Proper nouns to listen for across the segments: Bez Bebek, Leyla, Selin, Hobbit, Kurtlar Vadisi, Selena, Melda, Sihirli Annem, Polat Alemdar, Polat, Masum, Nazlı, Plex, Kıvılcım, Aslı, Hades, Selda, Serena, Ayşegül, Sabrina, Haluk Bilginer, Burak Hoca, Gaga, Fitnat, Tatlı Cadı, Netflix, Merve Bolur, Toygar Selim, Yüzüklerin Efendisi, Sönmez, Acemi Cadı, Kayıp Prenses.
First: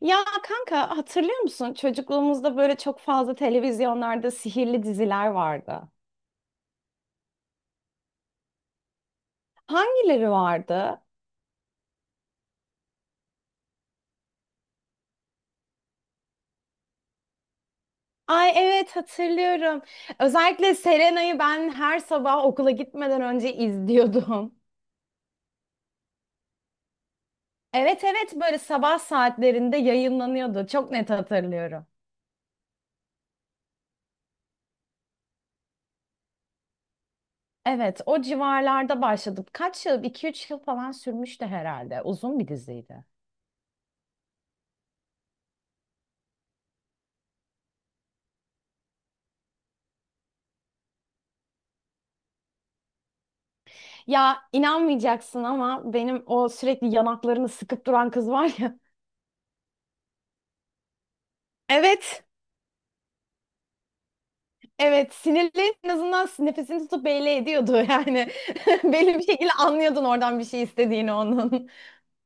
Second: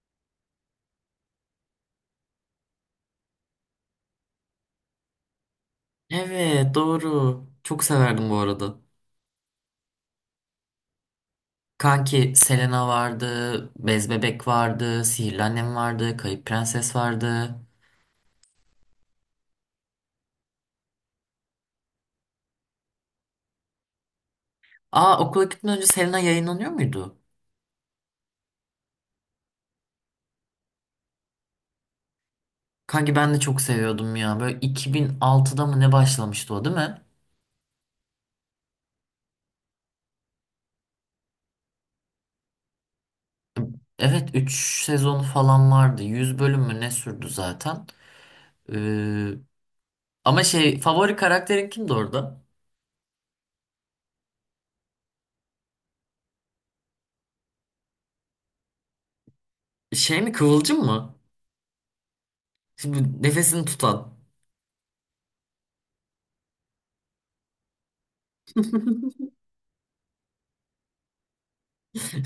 Ya kanka, hatırlıyor musun? Çocukluğumuzda böyle çok fazla televizyonlarda sihirli diziler vardı. Evet, doğru. Çok severdim bu arada. Hangileri vardı? Kanki Selena vardı, Bez Bebek vardı, Sihirli Annem vardı, Kayıp Prenses vardı. Ay evet, hatırlıyorum. Özellikle Serena'yı ben her sabah okula gitmeden önce izliyordum. Aa, okula gitmeden önce Selena yayınlanıyor muydu? Evet evet, böyle sabah saatlerinde yayınlanıyordu. Çok net hatırlıyorum. Kanki ben de çok seviyordum ya. Böyle 2006'da mı ne başlamıştı, o değil mi? Evet, o civarlarda başladım. Kaç yıl? 2 üç yıl falan sürmüştü herhalde. Uzun bir diziydi. Evet, 3 sezonu falan vardı. 100 bölüm mü ne sürdü zaten. Ee, ama şey favori karakterin kimdi orada? Ya inanmayacaksın ama benim o sürekli yanaklarını sıkıp duran kız var ya. Şey mi, Kıvılcım mı? Evet. Şimdi nefesini tutan. Evet, sinirli en azından nefesini tutup belli ediyordu yani. Belli bir şekilde anlıyordun oradan bir şey istediğini onun.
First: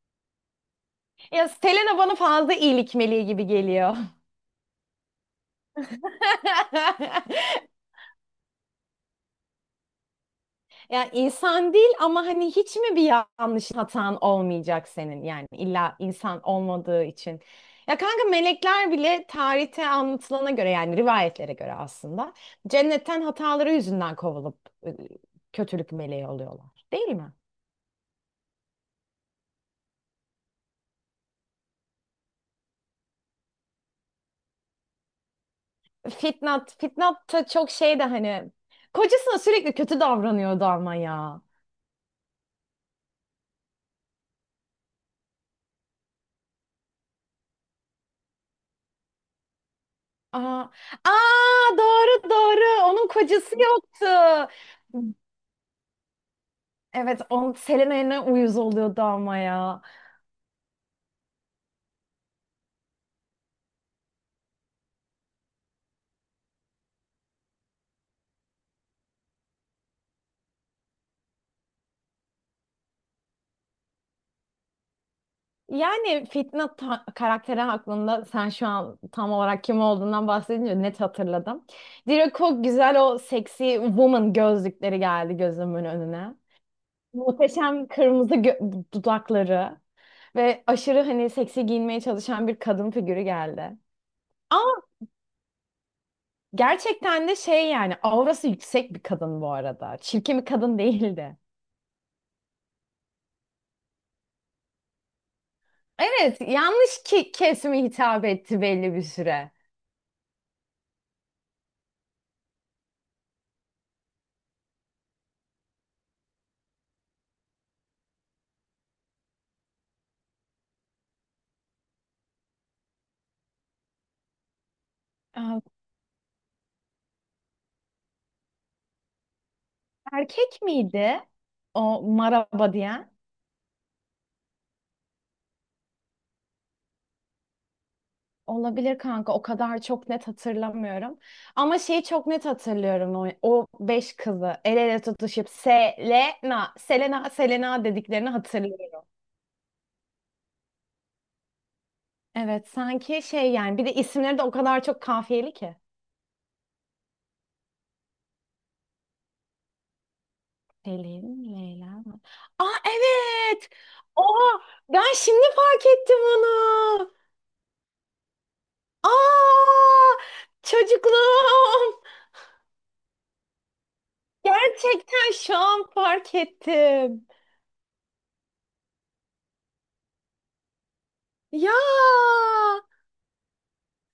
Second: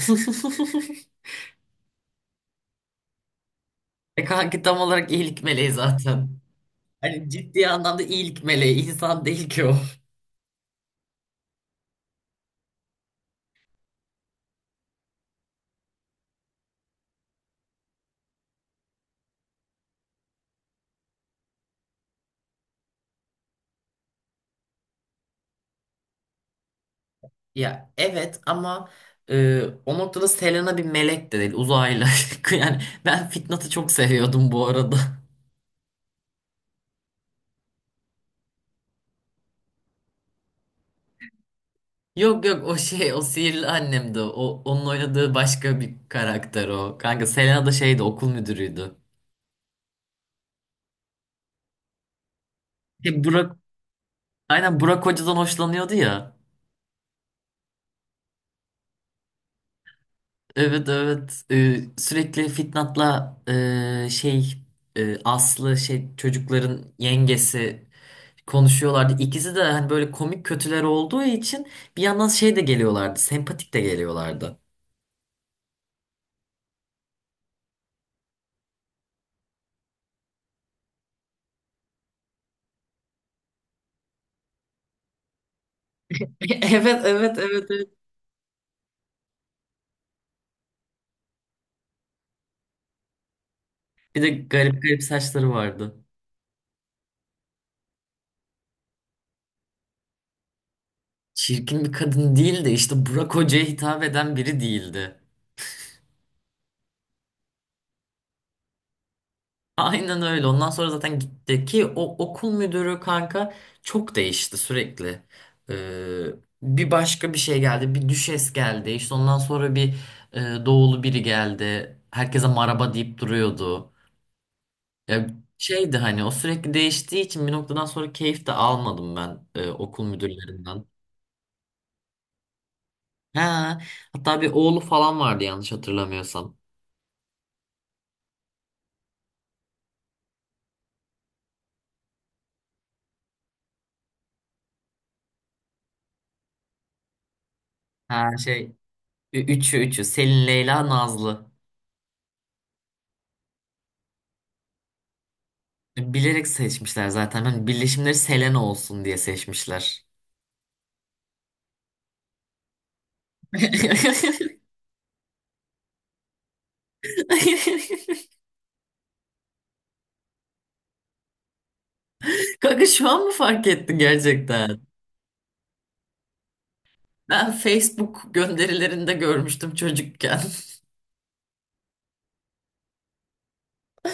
Ya Selena bana fazla iyilik meleği gibi geliyor. E, kanki tam olarak iyilik meleği zaten. Hani ciddi anlamda iyilik meleği. İnsan değil ki o. Yani insan değil ama hani hiç mi bir yanlış hatan olmayacak senin? Yani illa insan olmadığı için. Ya kanka, melekler bile tarihte anlatılana göre, yani rivayetlere göre, aslında cennetten hataları yüzünden kovulup e, kötülük meleği oluyorlar. Değil mi? Ya evet ama o noktada Selena bir melek de değil. Uzaylı. Yani ben Fitnat'ı çok seviyordum bu arada. Fitnat, Fitnat da çok şey de hani kocasına sürekli kötü davranıyordu ama ya. Yok, yok, o şey, o Sihirli Annemdi. O, onun oynadığı başka bir karakter o. Kanka, Selena da şeydi, okul müdürüydü. Aa, aa doğru doğru, onun E, kocası Burak, yoktu. aynen Burak Hoca'dan hoşlanıyordu ya. Evet, on Selena'ya uyuz oluyordu ama ya. Evet, evet. Sürekli Fitnat'la, şey, Aslı, şey, çocukların yengesi konuşuyorlardı. İkisi de hani böyle komik kötüler olduğu için bir yandan şey de geliyorlardı. Sempatik de geliyorlardı. Yani Fitnat ta- karakteri hakkında sen şu an tam olarak kim olduğundan bahsedince net hatırladım. Direkt o güzel o seksi woman gözlükleri geldi gözümün önüne. Evet, evet, evet, Muhteşem evet. kırmızı gö- dudakları. Ve aşırı hani seksi giyinmeye çalışan bir kadın figürü geldi. Bir de Ama garip garip saçları vardı. gerçekten de şey yani aurası yüksek bir kadın bu arada. Çirkin bir kadın değildi. Çirkin bir kadın değil de işte Burak Hoca'ya hitap eden biri değildi. Evet, yanlış ki kesime hitap etti belli bir süre. Aynen öyle. Ondan sonra zaten gitti ki, o okul müdürü kanka çok değişti sürekli. Ee, bir başka bir şey geldi. Bir düşes geldi. İşte ondan sonra doğulu biri geldi. Herkese maraba deyip duruyordu. Ya, Aa, şeydi hani, o sürekli değiştiği için bir noktadan sonra keyif de almadım ben okul erkek müdürlerinden. miydi o maraba diyen? Ha, hatta bir oğlu falan vardı, yanlış hatırlamıyorsam. Olabilir kanka, o kadar çok net hatırlamıyorum. Ama şeyi çok net hatırlıyorum, o, o beş kızı el ele tutuşup Selena, Selena, Selena dediklerini Ha, şey, hatırlıyorum. üçü Selin, Leyla, Nazlı. Evet, sanki şey yani bir de isimleri de o kadar çok kafiyeli ki. Bilerek seçmişler zaten. Hani birleşimleri Selena olsun diye seçmişler. Selin, Leyla. Aa evet. Oha, ben şimdi fark ettim onu. Aa, çocukluğum. Kanka, şu an mı fark ettin gerçekten? Gerçekten şu an fark ettim. Ben Facebook gönderilerinde görmüştüm çocukken. Ya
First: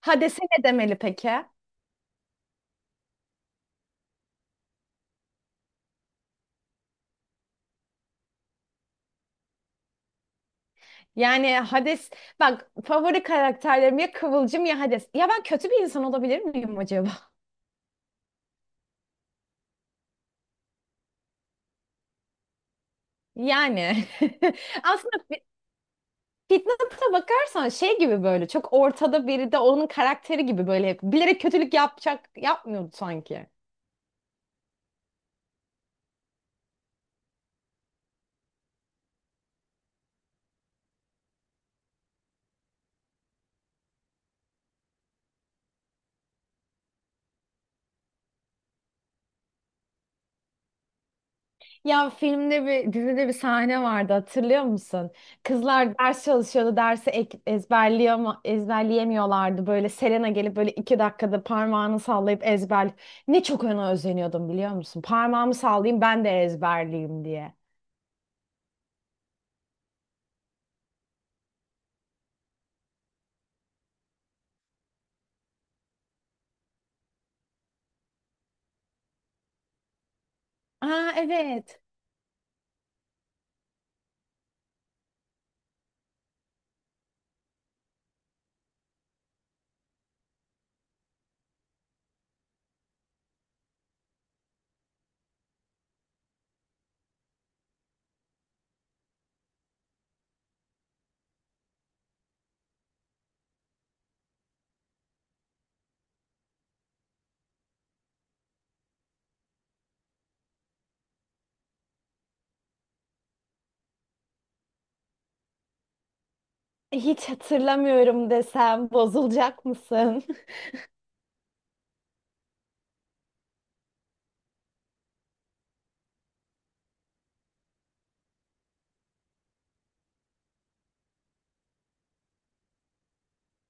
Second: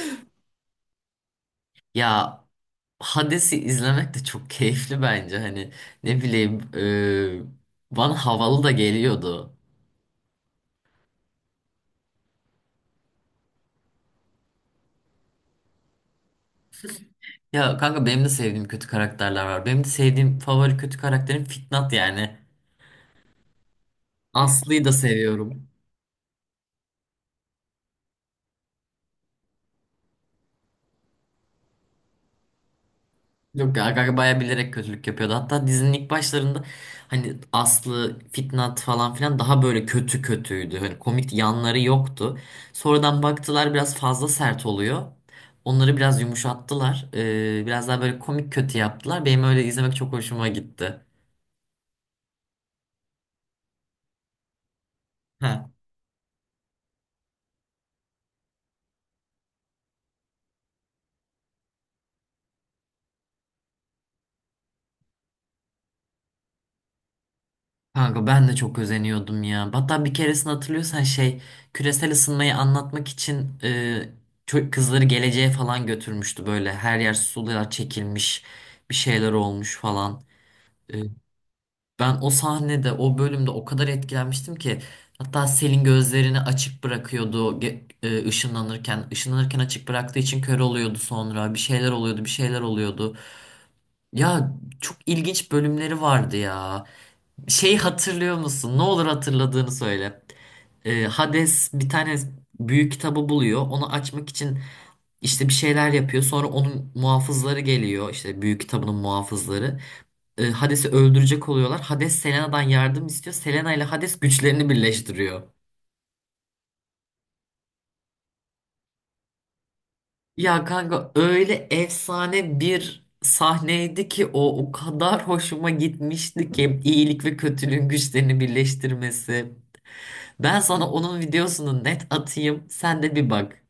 Hades'e ne demeli peki? Ya, Hades'i izlemek de çok keyifli bence. Hani, ne bileyim, bana havalı da geliyordu. Yani Hades, bak, favori karakterlerim ya Kıvılcım ya Hades. Ya ben kötü bir insan olabilir miyim acaba? Ya kanka, benim de sevdiğim kötü karakterler var. Benim de sevdiğim favori kötü karakterim Fitnat yani. Yani Aslı'yı da aslında seviyorum. Fitnat'a bakarsan şey gibi böyle çok ortada biri de onun karakteri gibi böyle hep bilerek kötülük yapacak yapmıyordu sanki. Yok, Gaga bayağı bilerek kötülük yapıyordu. Hatta dizinin ilk başlarında hani Aslı, Fitnat falan filan daha böyle kötü kötüydü. Hani komik yanları yoktu. Sonradan baktılar, biraz fazla sert oluyor. Onları biraz yumuşattılar. Biraz daha böyle komik kötü yaptılar. Benim öyle izlemek çok hoşuma gitti. Ya filmde bir dizide bir sahne vardı, hatırlıyor musun? Kızlar ders çalışıyordu, dersi ek- ezberleyema- ezberleyemiyorlardı. Böyle Selena gelip böyle iki dakikada parmağını sallayıp ezber. Ne çok ona özeniyordum, biliyor musun? Parmağımı sallayayım ben de ezberleyeyim diye. Kanka, ben de çok özeniyordum ya. Hatta bir keresini hatırlıyorsan, şey, küresel ısınmayı anlatmak için kızları geleceğe falan götürmüştü böyle. Her yer sular çekilmiş, bir şeyler olmuş falan. E, Aa evet. ben o sahnede, o bölümde o kadar etkilenmiştim ki hatta Selin gözlerini açık bırakıyordu ışınlanırken. Işınlanırken açık bıraktığı için kör oluyordu, sonra bir şeyler oluyordu, bir şeyler oluyordu. Ya, çok ilginç bölümleri vardı ya. Şey, hatırlıyor musun? Ne olur, hatırladığını söyle. Hades bir tane büyük kitabı buluyor. Onu açmak için işte bir şeyler yapıyor. Sonra onun muhafızları geliyor. İşte, büyük kitabının muhafızları. Hades'i öldürecek oluyorlar. Hades Selena'dan yardım istiyor. Selena ile Hades güçlerini birleştiriyor. Hiç hatırlamıyorum desem bozulacak mısın? Ya kanka, öyle efsane bir sahneydi ki, o o kadar hoşuma gitmişti ki iyilik ve kötülüğün güçlerini birleştirmesi. Ben sana onun videosunu net atayım, sen de bir bak.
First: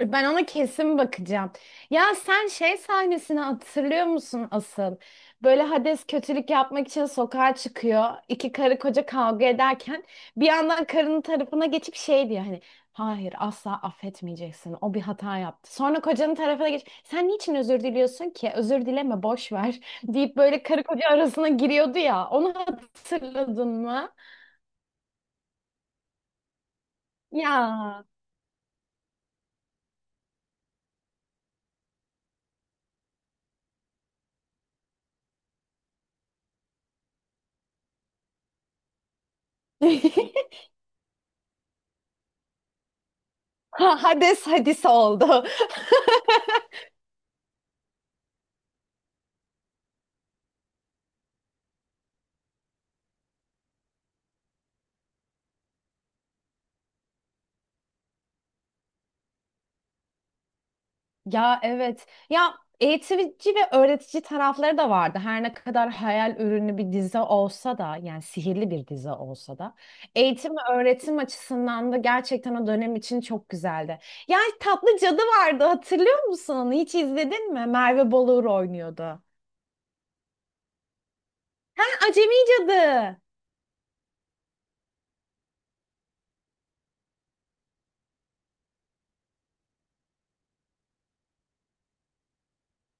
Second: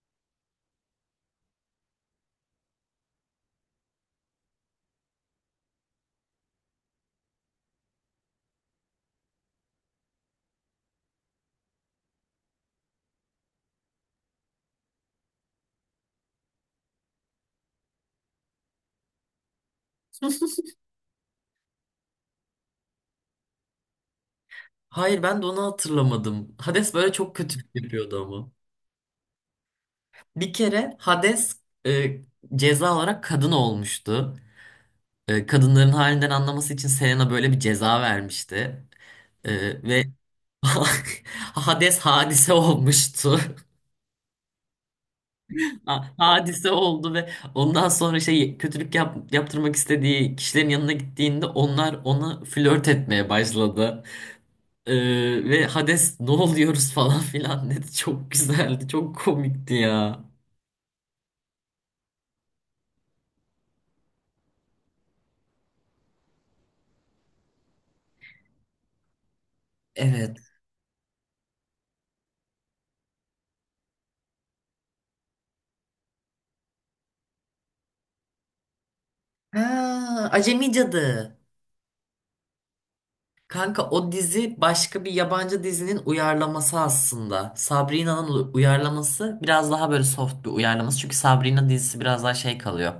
Ben ona kesin bakacağım. Ya sen şey sahnesini hatırlıyor musun asıl? Böyle Hades kötülük yapmak için sokağa çıkıyor. İki karı koca kavga ederken bir yandan karının tarafına geçip şey diyor hani, hayır asla affetmeyeceksin. O bir hata yaptı. Sonra kocanın tarafına geç. Sen niçin özür diliyorsun ki? Özür dileme, boş ver deyip böyle karı koca arasına giriyordu ya. Onu hatırladın mı? Hayır, ben de onu hatırlamadım. Hades böyle çok kötülük Ya. yapıyordu ama. Bir kere Hades e, ceza olarak kadın olmuştu. Kadınların halinden anlaması için Selena böyle bir ceza vermişti. Ve Hades hadise olmuştu. Ha- Hades hadise oldu. Hadise oldu ve ondan sonra, şey, kötülük yaptırmak istediği kişilerin yanına gittiğinde onlar ona flört etmeye başladı. Ve Hades ne oluyoruz falan filan dedi. Çok güzeldi, çok komikti ya. Ya evet. Ya eğitici ve öğretici tarafları da vardı. Her ne kadar hayal ürünü bir dizi olsa da, yani sihirli bir dizi olsa da Evet. eğitim ve öğretim açısından da gerçekten o dönem için çok güzeldi. Ya Tatlı Cadı vardı, hatırlıyor musun onu? Hiç izledin mi? Merve Bolur oynuyordu. Ha, Acemi Cadı. Ha, Acemi Cadı. Kanka, o dizi başka bir yabancı dizinin uyarlaması aslında. Sabrina'nın uyarlaması, biraz daha böyle soft bir uyarlaması. Çünkü Sabrina dizisi biraz daha şey kalıyor.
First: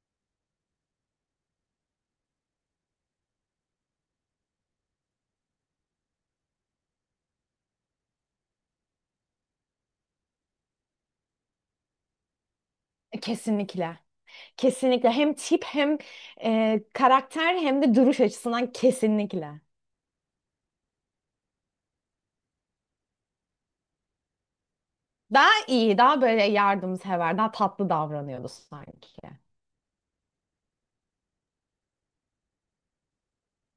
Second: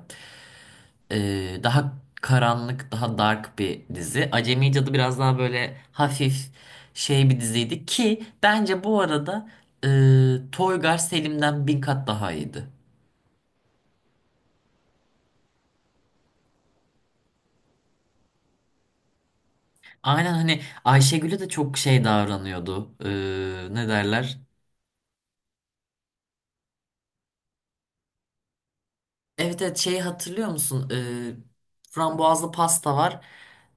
Daha karanlık, daha dark bir dizi. Acemi Cadı biraz daha böyle hafif şey bir diziydi ki, bence bu arada, Toygar Selim'den bin kat daha iyiydi. Kesinlikle. Kesinlikle. Hem tip hem karakter hem de duruş açısından kesinlikle. Aynen, hani Ayşegül'e de çok şey davranıyordu. Ne derler? Daha iyi, daha böyle yardımsever, daha tatlı davranıyordu sanki. Evet, evet, şeyi hatırlıyor musun? Frambuazlı pasta var.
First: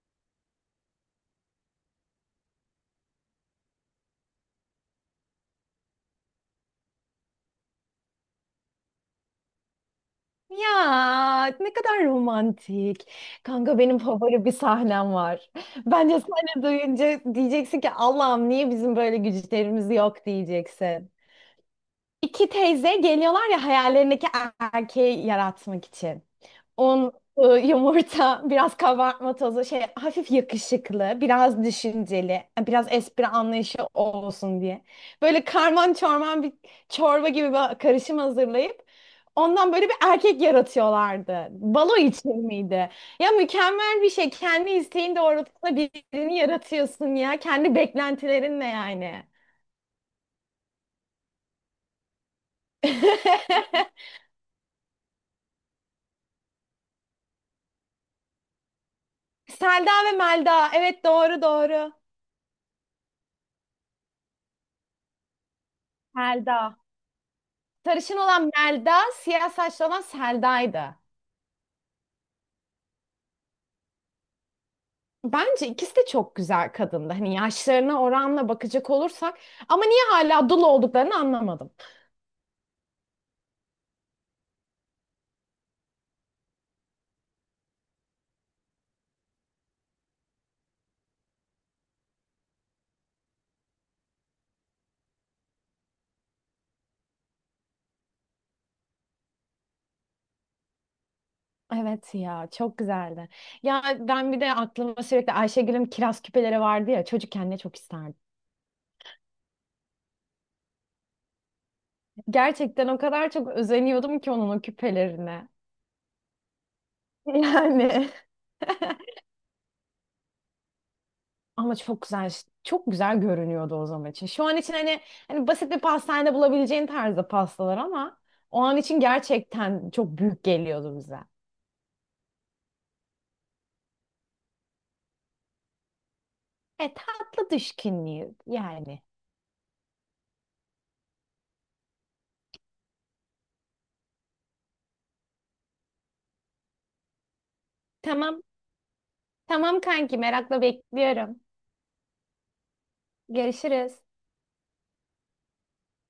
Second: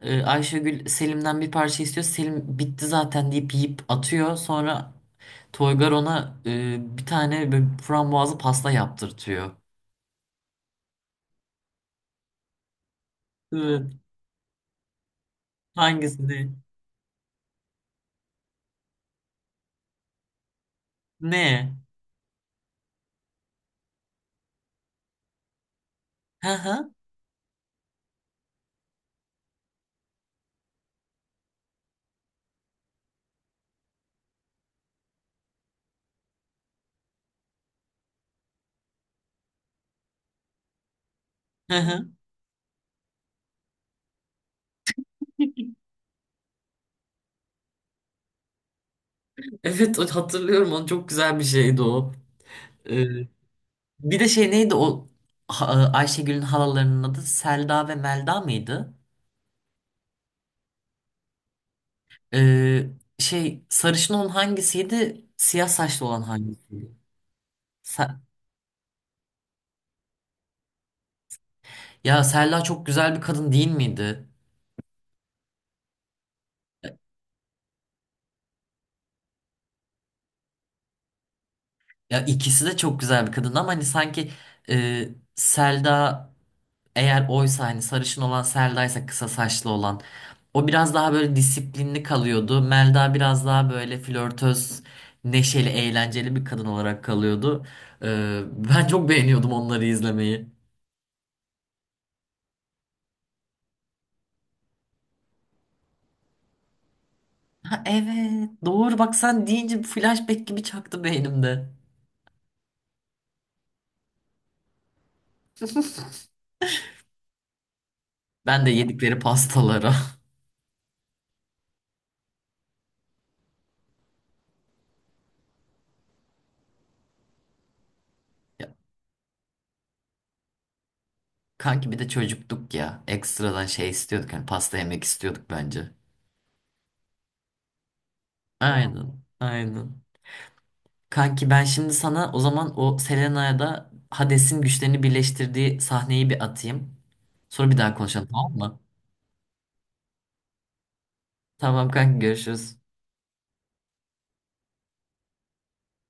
Ayşegül Selim'den bir parça istiyor. Selim bitti zaten deyip yiyip atıyor. Sonra Toygar ona bir tane böyle frambuazlı pasta yaptırtıyor. Ya ne kadar romantik. Kanka Evet. benim favori bir sahnem var. Bence Hangisini? sahne duyunca diyeceksin ki Allah'ım niye bizim böyle güçlerimiz yok diyeceksin. Ne? İki teyze geliyorlar ya hayallerindeki erkeği yaratmak için. Hı hı. Un, ı, yumurta, biraz kabartma tozu, şey hafif yakışıklı, biraz düşünceli, biraz espri anlayışı olsun diye. Böyle karman çorman bir çorba gibi bir karışım hazırlayıp ondan böyle bir erkek yaratıyorlardı. Hı Balo hı. için miydi? Ya mükemmel bir şey. Kendi isteğin doğrultusunda birini yaratıyorsun ya. Kendi beklentilerinle yani. Evet, hatırlıyorum onu, çok güzel bir şeydi o. E, bir de şey neydi o? Ayşegül'ün halalarının adı Selda ve Melda mıydı? Selda ve Melda. Evet doğru doğru. E, şey sarışın olan hangisiydi? Siyah saçlı olan Selda. hangisiydi? Sarışın Se- olan Melda, siyah saçlı olan Selda'ydı. ya Selda çok güzel bir kadın değil miydi? Bence ikisi de çok güzel kadındı. Hani yaşlarına oranla bakacak olursak. Ama niye hala dul olduklarını anlamadım. Ya, ikisi de çok güzel bir kadın ama hani sanki, e, Selda, eğer oysa, hani sarışın olan Selda'ysa, kısa saçlı olan, o biraz daha böyle disiplinli kalıyordu. Melda biraz daha böyle flörtöz, neşeli, eğlenceli bir kadın olarak kalıyordu. E, Ben çok beğeniyordum onları izlemeyi. Evet ya, çok güzeldi. Ya ben bir de aklıma sürekli Ayşegül'ün kiraz küpeleri vardı ya. Çocukken ne çok Ha, isterdim. evet doğru, bak sen deyince flashback gibi çaktı beynimde. Gerçekten o kadar çok özeniyordum ki onun o küpelerine. Yani. Ben de yedikleri pastalara. Ama çok güzel, çok güzel görünüyordu o zaman için. Şu an için hani, hani basit bir pastanede bulabileceğin tarzda pastalar ama o Ya, an için gerçekten çok büyük geliyordu bize. kanki bir de çocuktuk ya. Ekstradan şey istiyorduk, hani pasta yemek istiyorduk bence. E tatlı düşkünlüğü yani. Aynen, aynen. Kanki, ben şimdi sana o zaman o Selena'ya da Hades'in güçlerini birleştirdiği sahneyi bir atayım. Sonra bir daha konuşalım, Tamam. tamam mı? Tamam kanki, merakla bekliyorum. Tamam kanki, görüşürüz. Görüşürüz.